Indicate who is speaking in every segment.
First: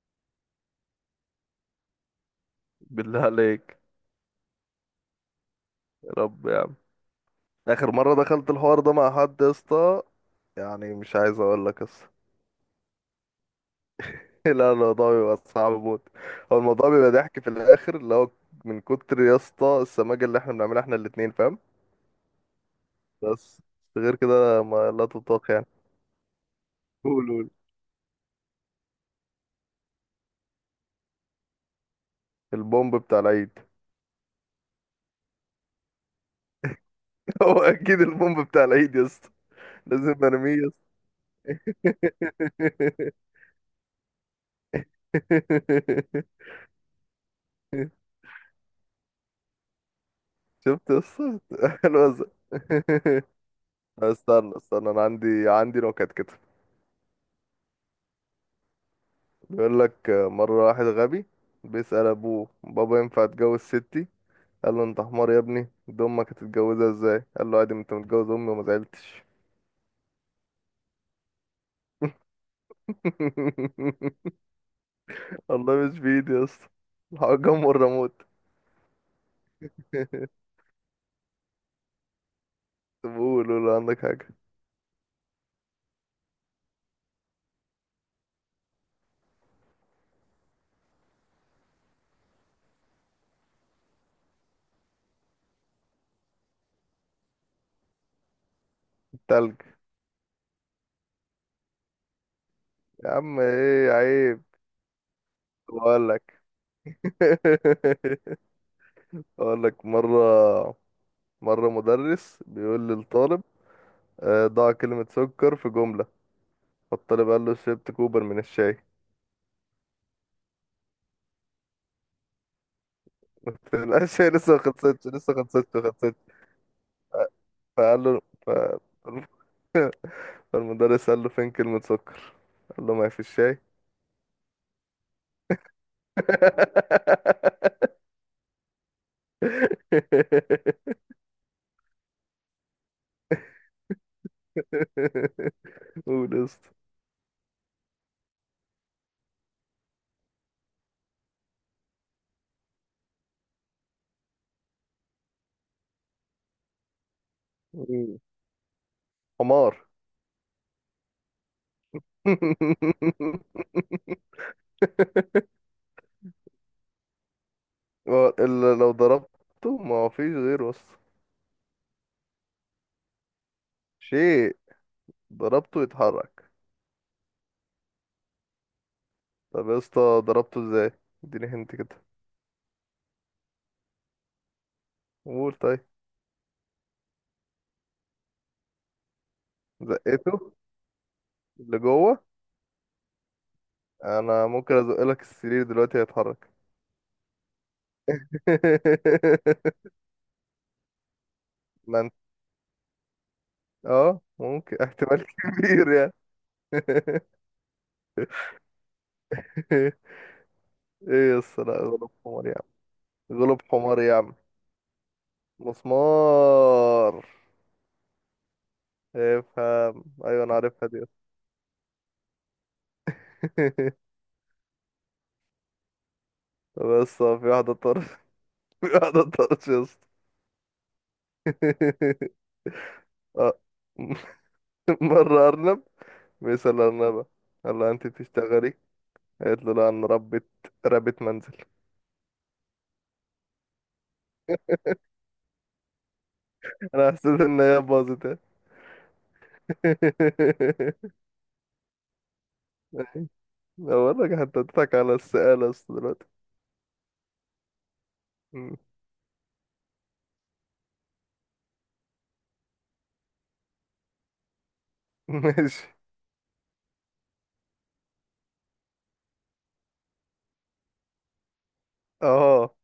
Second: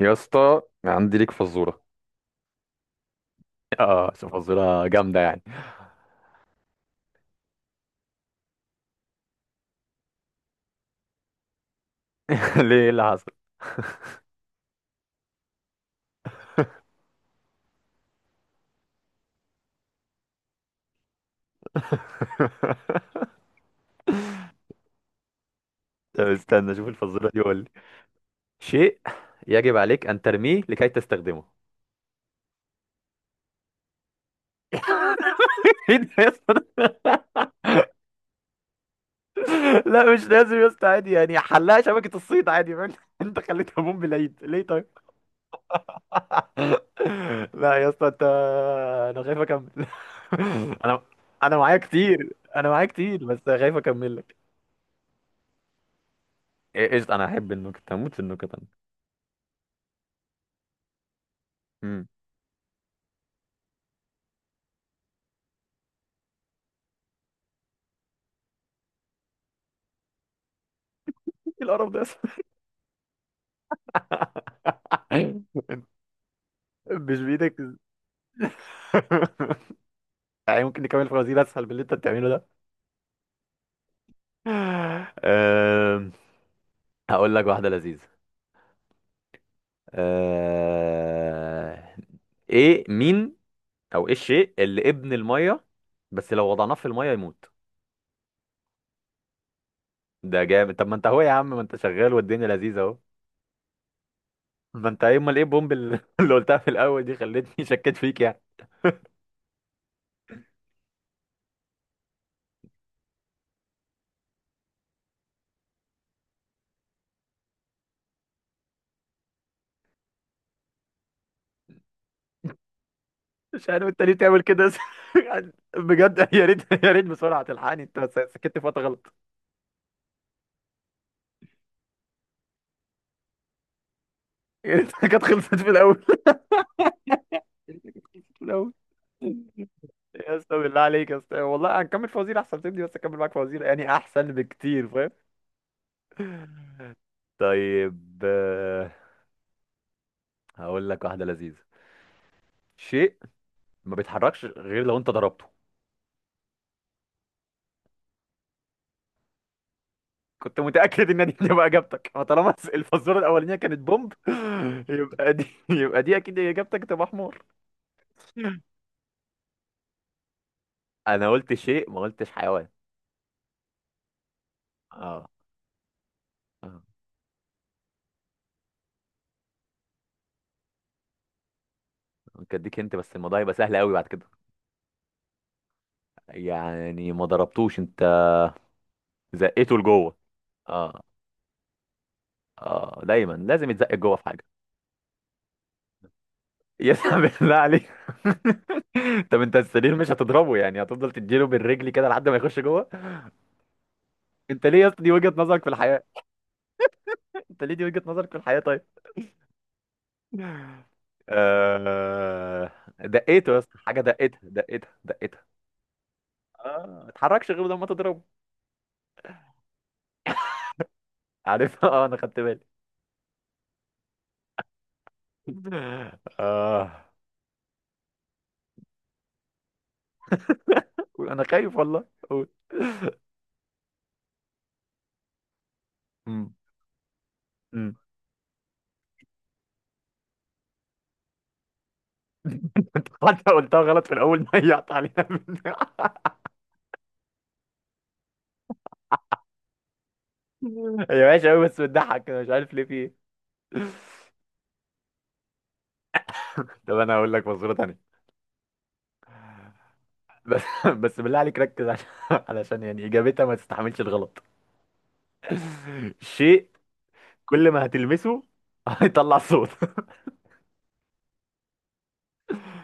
Speaker 1: يا اسطى عندي ليك فزوره.
Speaker 2: بالله عليك.
Speaker 1: اه، بس فزوره جامده يعني.
Speaker 2: يا رب يا عم، اخر مره دخلت الحوار ده مع حد يا اسطى، يعني مش عايز اقول لك قصه.
Speaker 1: ليه؟ إيه اللي حصل؟
Speaker 2: لا، الموضوع بيبقى صعب موت. هو الموضوع بيبقى ضحك في الاخر، اللي هو من كتر يا اسطى السماجه اللي احنا بنعملها احنا الاتنين فاهم. بس غير كده ما لا تطاق يعني.
Speaker 1: طب استنى، شوف
Speaker 2: قول
Speaker 1: الفزوره دي،
Speaker 2: قول.
Speaker 1: قول لي. شيء يجب عليك ان ترميه لكي تستخدمه.
Speaker 2: البومب بتاع العيد.
Speaker 1: ايه ده يا اسطى؟
Speaker 2: هو اكيد البومب بتاع العيد يا اسطى.
Speaker 1: لا مش
Speaker 2: لازم ارميه
Speaker 1: لازم يا
Speaker 2: يا
Speaker 1: اسطى، عادي يعني، حلها
Speaker 2: اسطى.
Speaker 1: شبكه الصيد، عادي فاهم. انت خليتها بوم بالعيد ليه طيب؟ لا يا اسطى انت، انا خايف اكمل.
Speaker 2: شفت يا
Speaker 1: انا
Speaker 2: اسطى؟
Speaker 1: انا معايا
Speaker 2: الوزن.
Speaker 1: كتير، انا معايا كتير بس خايف اكمل لك.
Speaker 2: استنى استنى، انا عندي نكت كده.
Speaker 1: إيه، قشطه، انا احب النكت، هموت في النكت.
Speaker 2: بيقول لك مره واحد غبي
Speaker 1: انا.
Speaker 2: بيسأل ابوه: بابا ينفع اتجوز ستي؟ قال له انت حمار يا ابني، دي امك هتتجوزها ازاي؟ قال له عادي، ما انت متجوز امي وما زعلتش.
Speaker 1: ايه القرف ده يا اسطى؟ ايوه.
Speaker 2: والله
Speaker 1: انت.
Speaker 2: مش بايدي يا اسطى.
Speaker 1: مش بايدك.
Speaker 2: الحجام والريموت.
Speaker 1: يعني ممكن نكمل فوازير اسهل من اللي انت بتعمله ده.
Speaker 2: طب قول قول، عندك حاجه.
Speaker 1: أم، هقول لك واحده لذيذه. أه، ايه مين؟ او ايه الشيء اللي ابن الميه بس لو وضعناه في الميه يموت؟
Speaker 2: تلج.
Speaker 1: ده جامد، طب ما انت اهو يا عم، ما انت شغال والدنيا لذيذه اهو.
Speaker 2: يا عم ايه عيب.
Speaker 1: ما انت ايه، امال ايه البومب اللي
Speaker 2: بقول
Speaker 1: اللي
Speaker 2: لك.
Speaker 1: قلتها في الاول دي خلتني شكيت فيك يعني.
Speaker 2: اقول لك مره مدرس بيقول للطالب: ضع كلمه سكر في جمله. فالطالب قال له: شربت كوبر من الشاي.
Speaker 1: مش
Speaker 2: قلت له
Speaker 1: عارف انت
Speaker 2: لا،
Speaker 1: ليه
Speaker 2: الشاي
Speaker 1: تعمل
Speaker 2: لسه ما
Speaker 1: كده.
Speaker 2: خلصتش لسه ما خلصتش ما خلصتش.
Speaker 1: بجد، يا ريت، بسرعه تلحقني انت.
Speaker 2: فقال له
Speaker 1: سكت في وقت غلط.
Speaker 2: فالمدرس قال له: فين كلمة سكر؟ قال له ما هي في الشاي.
Speaker 1: يا ريت كانت خلصت في الاول. يا ريت كانت خلصت في الاول. يا اسطى بالله عليك يا اسطى، والله هنكمل فوازير احسن تبني، بس اكمل معاك فوازير يعني احسن بكتير، فاهم.
Speaker 2: قول يا اسطى.
Speaker 1: طيب هقول لك واحده لذيذه. شيء ما بيتحركش غير لو انت ضربته.
Speaker 2: حمار.
Speaker 1: كنت متاكد ان دي هتبقى اجابتك، فطالما الفزوره الاولانيه كانت بومب يبقى دي، اكيد اجابتك تبقى حمار.
Speaker 2: هو اللي لو ضربته ما هو فيش غيره اصلا.
Speaker 1: انا قلت شيء ما قلتش حيوان.
Speaker 2: شيء
Speaker 1: اه.
Speaker 2: ضربته يتحرك.
Speaker 1: اه،
Speaker 2: طب يا اسطى ضربته ازاي؟ اديني هنت كده.
Speaker 1: ممكن اديك انت بس الموضوع يبقى سهل قوي بعد كده.
Speaker 2: قول طيب.
Speaker 1: يعني ما ضربتوش انت، زقته لجوه.
Speaker 2: زقته.
Speaker 1: اه.
Speaker 2: اللي جوه.
Speaker 1: اه، دايما لازم يتزق جوه في حاجه.
Speaker 2: انا ممكن ازق لك السرير دلوقتي هيتحرك.
Speaker 1: يسحب بالله عليك. طب انت السرير مش هتضربه يعني، هتفضل تديله بالرجل
Speaker 2: ما
Speaker 1: كده
Speaker 2: انت.
Speaker 1: لحد ما يخش جوه.
Speaker 2: اه،
Speaker 1: انت
Speaker 2: ممكن،
Speaker 1: ليه يا اسطى دي
Speaker 2: احتمال
Speaker 1: وجهه نظرك في
Speaker 2: كبير
Speaker 1: الحياه؟
Speaker 2: يعني.
Speaker 1: انت ليه دي وجهه نظرك في الحياه طيب؟
Speaker 2: ايه يس لا غلب حمار يا
Speaker 1: آه...
Speaker 2: عم.
Speaker 1: دقيته يا
Speaker 2: غلب
Speaker 1: اسطى،
Speaker 2: حمار
Speaker 1: حاجه
Speaker 2: يا عم.
Speaker 1: دقتها دقتها دقتها. اه، ما
Speaker 2: مسمار.
Speaker 1: اتحركش غير لما تضربه.
Speaker 2: افهم، ايوه انا عارفها دي.
Speaker 1: عارف. اه انا خدت بالي.
Speaker 2: طب
Speaker 1: اه.
Speaker 2: بس في واحدة طرش. في واحدة طرش يا اسطى.
Speaker 1: قول، انا خايف والله، قول.
Speaker 2: اه. مرة أرنب
Speaker 1: امم
Speaker 2: بيسأل أرنبة، قال لها:
Speaker 1: امم
Speaker 2: أنت بتشتغلي؟ قالت له: لا، أنا ربة، ربة منزل.
Speaker 1: حتى قلتها غلط في الاول، ضيعت عليها.
Speaker 2: انا حسيت ان هي باظت يعني.
Speaker 1: هي وحشة أوي بس بتضحك أنا مش عارف ليه، في إيه؟
Speaker 2: أنا بقول لك، حتى اديتك على السقالة بس دلوقتي.
Speaker 1: طب أنا هقول لك مصورة تانية.
Speaker 2: مم.
Speaker 1: بس. بس بالله عليك ركز، علشان يعني إجابتها ما تستحملش الغلط.
Speaker 2: ماشي.
Speaker 1: شيء كل ما هتلمسه هيطلع صوت.
Speaker 2: اه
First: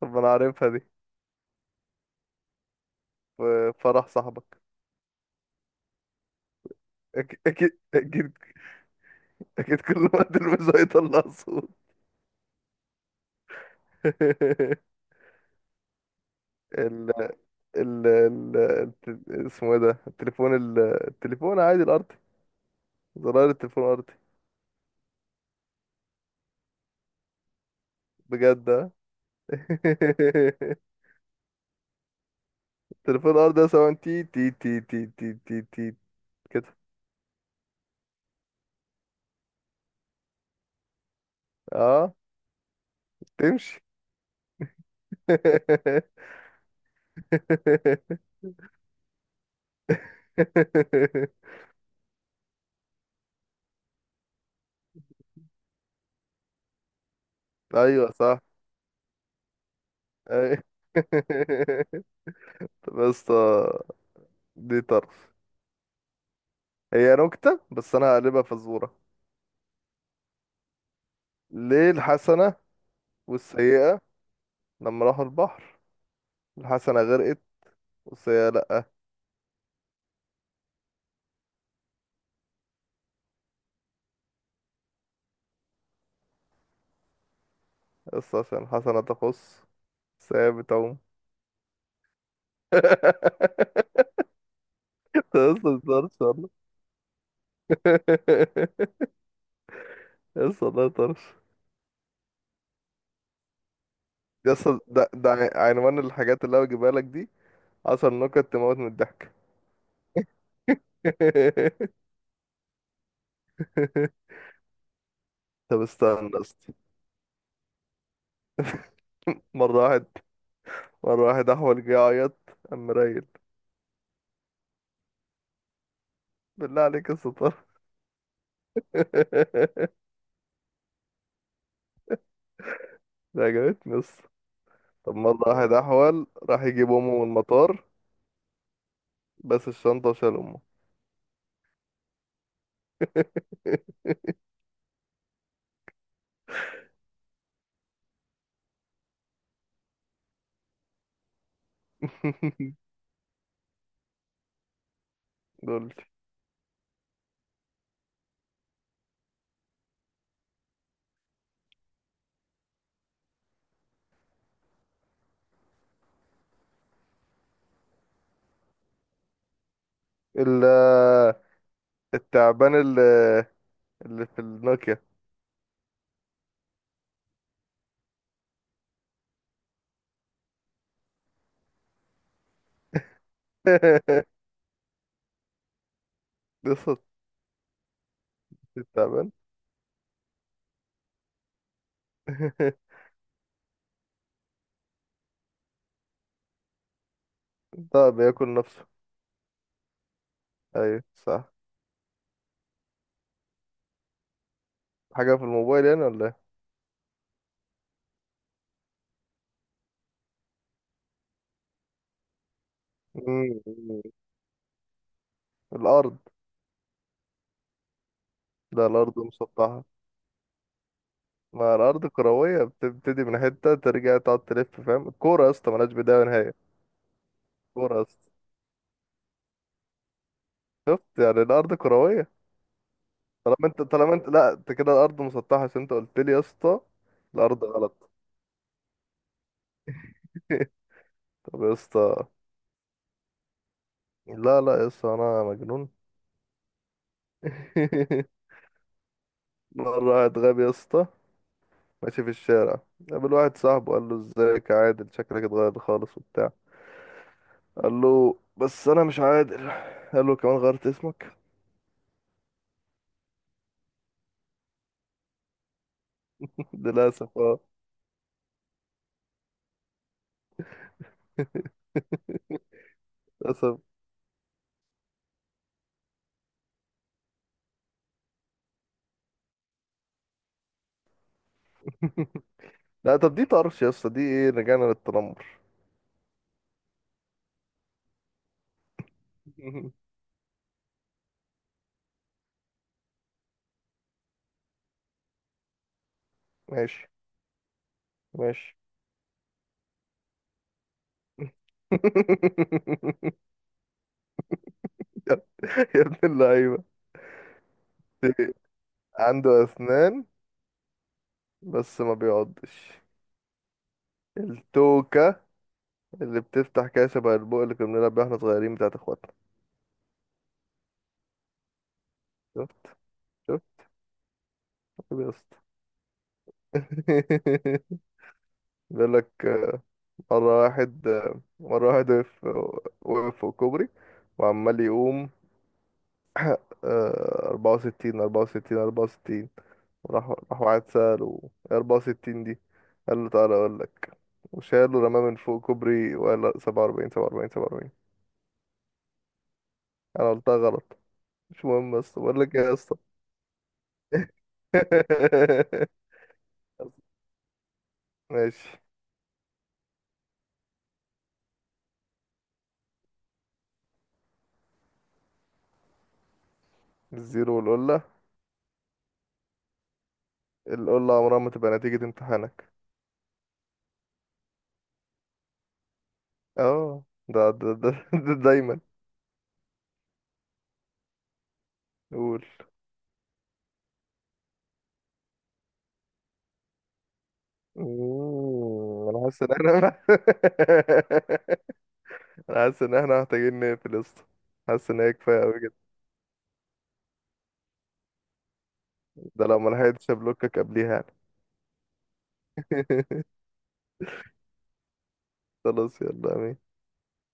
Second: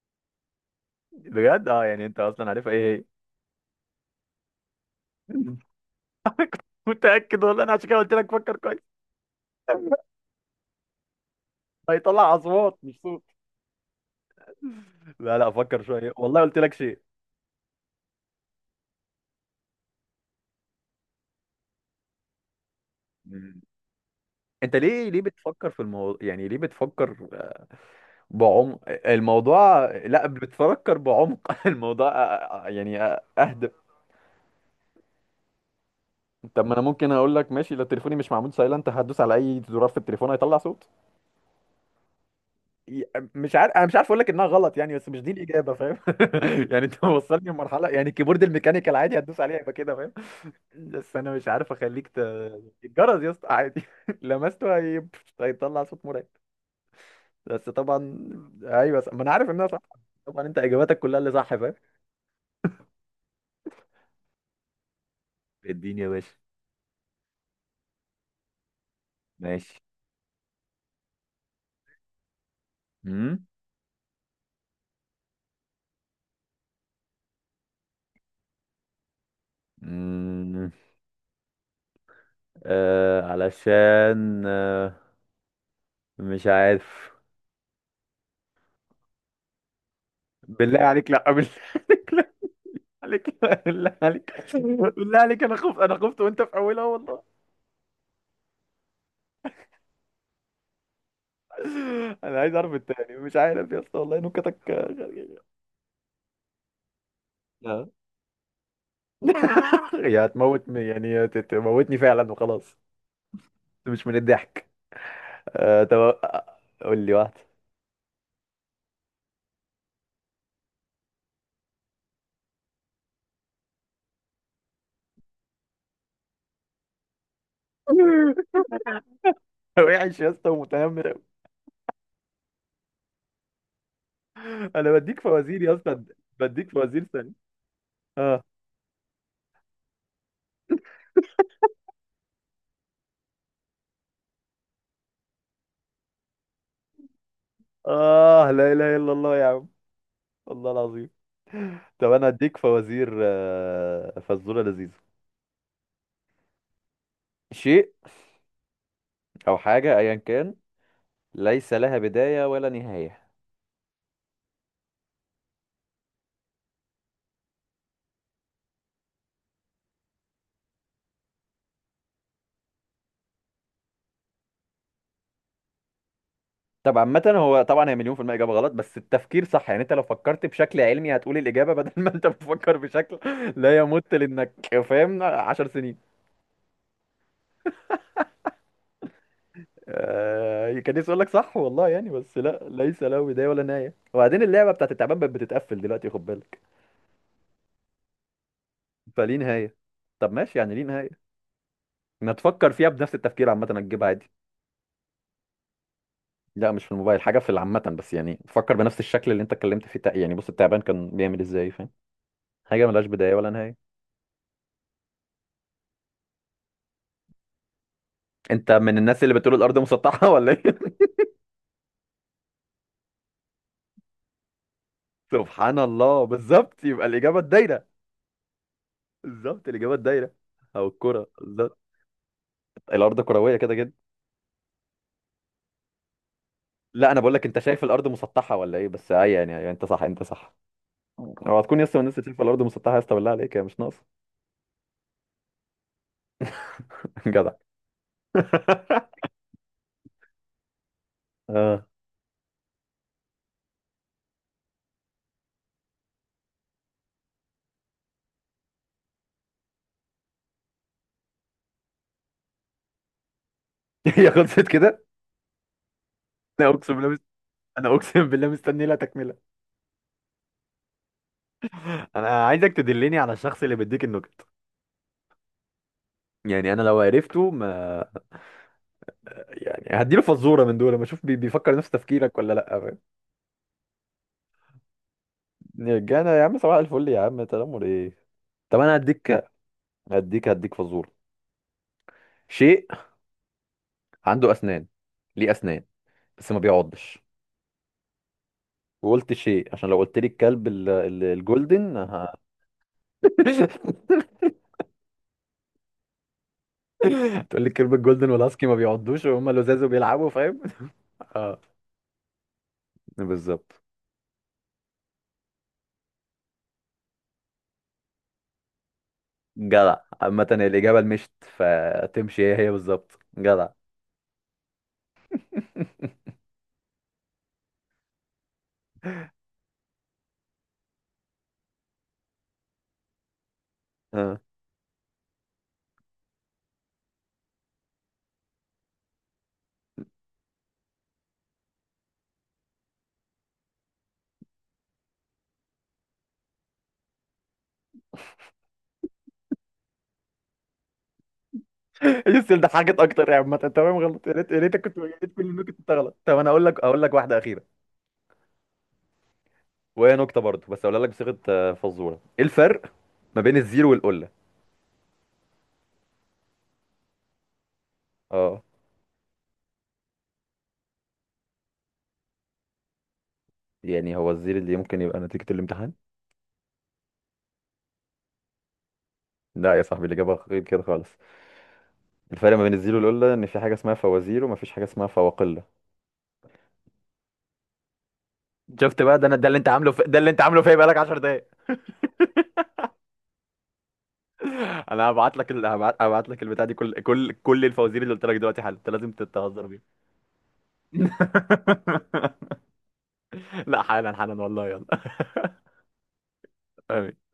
Speaker 2: طب، ما انا عارفها دي.
Speaker 1: بجد؟ أه، يعني أنت أصلا عارفها إيه؟
Speaker 2: في فرح صاحبك.
Speaker 1: هي. كنت متأكد والله أنا،
Speaker 2: اكيد
Speaker 1: عشان كده قلت لك
Speaker 2: اكيد.
Speaker 1: فكر كويس.
Speaker 2: اكيد كل ما تلبسه هيطلع صوت.
Speaker 1: هيطلع أصوات مش صوت. لا لا، فكر شوية، والله قلت لك شيء.
Speaker 2: ال اسمه ايه ده؟ التليفون عادي الارضي. زرار
Speaker 1: مم.
Speaker 2: التليفون الارضي.
Speaker 1: أنت ليه، بتفكر في الموضوع يعني، ليه بتفكر
Speaker 2: بجد
Speaker 1: بعمق
Speaker 2: آه.
Speaker 1: الموضوع؟ لا، بتفكر بعمق الموضوع. يعني
Speaker 2: التليفون الارضي ده
Speaker 1: اهدى.
Speaker 2: سواء تي تي تي تي تي تي تي
Speaker 1: طب
Speaker 2: كده.
Speaker 1: ما انا ممكن اقول لك ماشي، لو تليفوني مش معمول سايلنت هدوس على اي زرار في التليفون هيطلع صوت.
Speaker 2: اه،
Speaker 1: ي-
Speaker 2: تمشي.
Speaker 1: مش عارف اقول لك انها غلط يعني، بس مش دي الاجابه، فاهم. يعني انت وصلني لمرحله يعني الكيبورد الميكانيكال عادي هتدوس عليه هيبقى كده، فاهم. بس انا مش عارف اخليك ت... الجرس يا اسطى عادي. لمسته هي... هيطلع صوت مرعب. بس طبعا.
Speaker 2: ايوه صح.
Speaker 1: ايوه، ما انا عارف انها صح، طبعا انت
Speaker 2: أي-
Speaker 1: اجاباتك كلها اللي صح، فاهم.
Speaker 2: طب يا اسطى، دي طرف.
Speaker 1: اديني يا باشا.
Speaker 2: هي نكتة بس انا هقلبها فزورة.
Speaker 1: ماشي.
Speaker 2: ليه الحسنة
Speaker 1: مم؟
Speaker 2: والسيئة لما راحوا البحر الحسنة غرقت والسيئة لأ؟
Speaker 1: مم. علشان، مش عارف.
Speaker 2: بس عشان الحسنة تخص، السيئة
Speaker 1: بالله
Speaker 2: بتعوم.
Speaker 1: عليك لا. بالله عليك لا، عليك لا، بالله عليك. بالله
Speaker 2: يا
Speaker 1: عليك
Speaker 2: اسطى
Speaker 1: انا خفت،
Speaker 2: ده
Speaker 1: انا
Speaker 2: طرش
Speaker 1: خفت وانت
Speaker 2: والله.
Speaker 1: في اولها والله.
Speaker 2: يا اسطى ده طرش.
Speaker 1: انا عايز اعرف التاني، مش عارف يا اسطى والله،
Speaker 2: يا
Speaker 1: نكتك
Speaker 2: اسطى ده
Speaker 1: غريبة.
Speaker 2: عنوان الحاجات اللي انا بجيبها لك دي:
Speaker 1: لا.
Speaker 2: عشر نكت تموت من الضحك.
Speaker 1: يا هتموتني يعني، يا تموتني فعلا وخلاص. مش من الضحك.
Speaker 2: طب
Speaker 1: آه طب،
Speaker 2: استنى استنى.
Speaker 1: قول لي واحده.
Speaker 2: مرة واحد مرة واحد أحول جه يعيط، قام رايل: بالله عليك يا ستار.
Speaker 1: وحش يا اسطى ومتنمر أوي.
Speaker 2: ده عجبتني بس.
Speaker 1: انا
Speaker 2: طب
Speaker 1: بديك
Speaker 2: مرة
Speaker 1: فوازير
Speaker 2: واحد
Speaker 1: يا اسطى،
Speaker 2: أحول راح
Speaker 1: بديك
Speaker 2: يجيب
Speaker 1: فوازير
Speaker 2: أمه من
Speaker 1: ثاني.
Speaker 2: المطار، بس الشنطة وشال أمه.
Speaker 1: آه لا إله إلا الله يا عم، والله العظيم. طب أنا أديك فوازير، فزورة لذيذة.
Speaker 2: دول.
Speaker 1: شيء أو حاجة أيا كان، ليس لها بداية ولا نهاية.
Speaker 2: ال التعبان اللي في النوكيا.
Speaker 1: طب عامة، هو طبعا هي مليون في المية إجابة غلط بس التفكير صح، يعني أنت لو فكرت بشكل علمي هتقول الإجابة، بدل ما أنت بتفكر بشكل لا يمت، لأنك فاهم عشر سنين.
Speaker 2: قصة التعبان.
Speaker 1: آه، كان نفسي أقول لك صح والله يعني، بس لا، ليس له بداية ولا نهاية، وبعدين اللعبة بتاعت التعبان بقت بتتقفل دلوقتي، خد بالك
Speaker 2: ده بياكل نفسه.
Speaker 1: فليه نهاية. طب ماشي، يعني ليه
Speaker 2: أيوة
Speaker 1: نهاية.
Speaker 2: صح.
Speaker 1: ما تفكر فيها بنفس التفكير، عامة هتجيبها عادي.
Speaker 2: حاجة في الموبايل يعني ولا إيه؟
Speaker 1: لا، مش في الموبايل، حاجة في العامة بس، يعني فكر بنفس الشكل اللي انت اتكلمت فيه، يعني بص، التعبان كان بيعمل ازاي، فاهم. حاجة ملهاش بداية ولا نهاية.
Speaker 2: مم. الأرض.
Speaker 1: انت
Speaker 2: لا،
Speaker 1: من
Speaker 2: الأرض
Speaker 1: الناس اللي بتقول الأرض
Speaker 2: مسطحة،
Speaker 1: مسطحة ولا ايه؟
Speaker 2: ما الأرض كروية، بتبتدي من حتة ترجع تقعد تلف فاهم؟ الكورة يا اسطى
Speaker 1: سبحان
Speaker 2: ملهاش بداية
Speaker 1: الله،
Speaker 2: ونهاية.
Speaker 1: بالظبط، يبقى الإجابة الدايرة.
Speaker 2: الكورة يا اسطى.
Speaker 1: بالظبط الإجابة الدايرة، أو
Speaker 2: شفت؟
Speaker 1: الكرة
Speaker 2: يعني الأرض
Speaker 1: بالظبط.
Speaker 2: كروية.
Speaker 1: الأرض كروية
Speaker 2: طالما
Speaker 1: كده
Speaker 2: انت
Speaker 1: جدا.
Speaker 2: طالما انت لا، انت كده الأرض مسطحة عشان انت قلت لي يا اسطى.
Speaker 1: لا، أنا بقول لك انت
Speaker 2: الأرض
Speaker 1: شايف الأرض
Speaker 2: غلط.
Speaker 1: مسطحة ولا ايه، بس اي يعني، أي، انت صح، انت صح. هو
Speaker 2: طب يا
Speaker 1: هتكون يسطا من الناس اللي
Speaker 2: اسطى،
Speaker 1: شايفة الأرض مسطحة يسطا؟ بالله عليك هي مش ناقصة.
Speaker 2: لا لا يا اسطى أنا مجنون.
Speaker 1: جدع.
Speaker 2: مرة واحد غبي يا اسطى
Speaker 1: اه.
Speaker 2: ماشي في الشارع، قابل واحد صاحبه قال له: ازيك يا عادل، شكلك اتغير خالص وبتاع. قال له بس أنا مش عادل. قال له كمان غيرت اسمك.
Speaker 1: هي خلصت كده؟ لا اقسم بالله،
Speaker 2: للأسف اه.
Speaker 1: انا اقسم بالله مستني لها تكمله. انا عايزك تدلني على الشخص اللي
Speaker 2: للأسف.
Speaker 1: بيديك النكت، يعني انا لو عرفته ما، يعني هديله فزوره من دول ما اشوف بيفكر نفس تفكيرك ولا لا، فاهم؟
Speaker 2: لا طب دي طرش يا اسطى، دي ايه رجعنا للتنمر.
Speaker 1: رجعنا يا عم، صباح الفل يا عم، تنمر ايه؟ طب انا هديك، فزوره. شيء عنده اسنان، ليه اسنان بس ما
Speaker 2: ماشي
Speaker 1: بيعضش.
Speaker 2: ماشي.
Speaker 1: وقلت شيء عشان لو قلت لي الكلب الجولدن ه...
Speaker 2: يا يا ابن اللعيبة.
Speaker 1: تقول لي الكلب الجولدن والهاسكي ما بيعضوش وهم
Speaker 2: عنده
Speaker 1: لزاز
Speaker 2: أسنان
Speaker 1: وبيلعبوا، فاهم. اه،
Speaker 2: بس ما بيعضش.
Speaker 1: بالظبط،
Speaker 2: التوكة اللي بتفتح كده شبه البوق اللي كنا بنلعب بيه واحنا صغيرين بتاعت اخواتنا.
Speaker 1: جدع. عامة الإجابة المشت فتمشي هي هي
Speaker 2: شفت،
Speaker 1: بالظبط، جدع.
Speaker 2: شفت. طيب يا اسطى. بيقول لك مرة واحد، وقف فوق كوبري
Speaker 1: اه.
Speaker 2: وعمال يقوم آه، أربعة وستين أربعة وستين أربعة وستين. راح واحد سأله: إيه أربعة وستين دي؟ قال له تعالى أقول لك، وشاله رماه من فوق كوبري وقال: لا، سبعة وأربعين سبعة وأربعين سبعة وأربعين. أنا قلتها غلط، مش مهم، بس بقول لك
Speaker 1: السؤال
Speaker 2: إيه
Speaker 1: ده
Speaker 2: يا اسطى.
Speaker 1: حاجة أكتر، يا عامة تمام غلط، يا ريت، كل النكت كنت غلط. طب أنا أقول لك واحدة أخيرة،
Speaker 2: ماشي.
Speaker 1: وهي نكتة برضه بس أقولها لك بصيغة فزورة. إيه الفرق ما بين الزير والقلة؟
Speaker 2: الزيرو والقلة.
Speaker 1: اه.
Speaker 2: القلة عمرها ما تبقى نتيجة امتحانك.
Speaker 1: يعني هو الزير اللي ممكن يبقى نتيجة الامتحان؟
Speaker 2: اه، ده ده ده, ده دايما.
Speaker 1: لا يا صاحبي، الإجابة غير كده خالص.
Speaker 2: قول.
Speaker 1: الفرق ما بين الزير والقلة إن في حاجة اسمها فوازير وما فيش حاجة اسمها فواقلة. شفت بقى،
Speaker 2: انا
Speaker 1: ده أنا،
Speaker 2: حاسس
Speaker 1: ده اللي أنت
Speaker 2: ان
Speaker 1: عامله
Speaker 2: انا
Speaker 1: في... ده اللي أنت عامله فيا بقالك 10 دقايق.
Speaker 2: انا حاسس ان احنا محتاجين نقفل يا اسطى. حاسس ان
Speaker 1: انا
Speaker 2: هي
Speaker 1: هبعت
Speaker 2: كفايه
Speaker 1: لك
Speaker 2: قوي
Speaker 1: ال...
Speaker 2: كده.
Speaker 1: هبعت... هبعت لك البتاع دي، كل الفوازير اللي قلت لك دلوقتي حالا انت لازم
Speaker 2: ده لو
Speaker 1: تتهزر
Speaker 2: ما
Speaker 1: بيها.
Speaker 2: لحقتش ابلوكك قبليها يعني.
Speaker 1: لا حالا، حالا والله.
Speaker 2: خلاص يلا امين.
Speaker 1: يلا.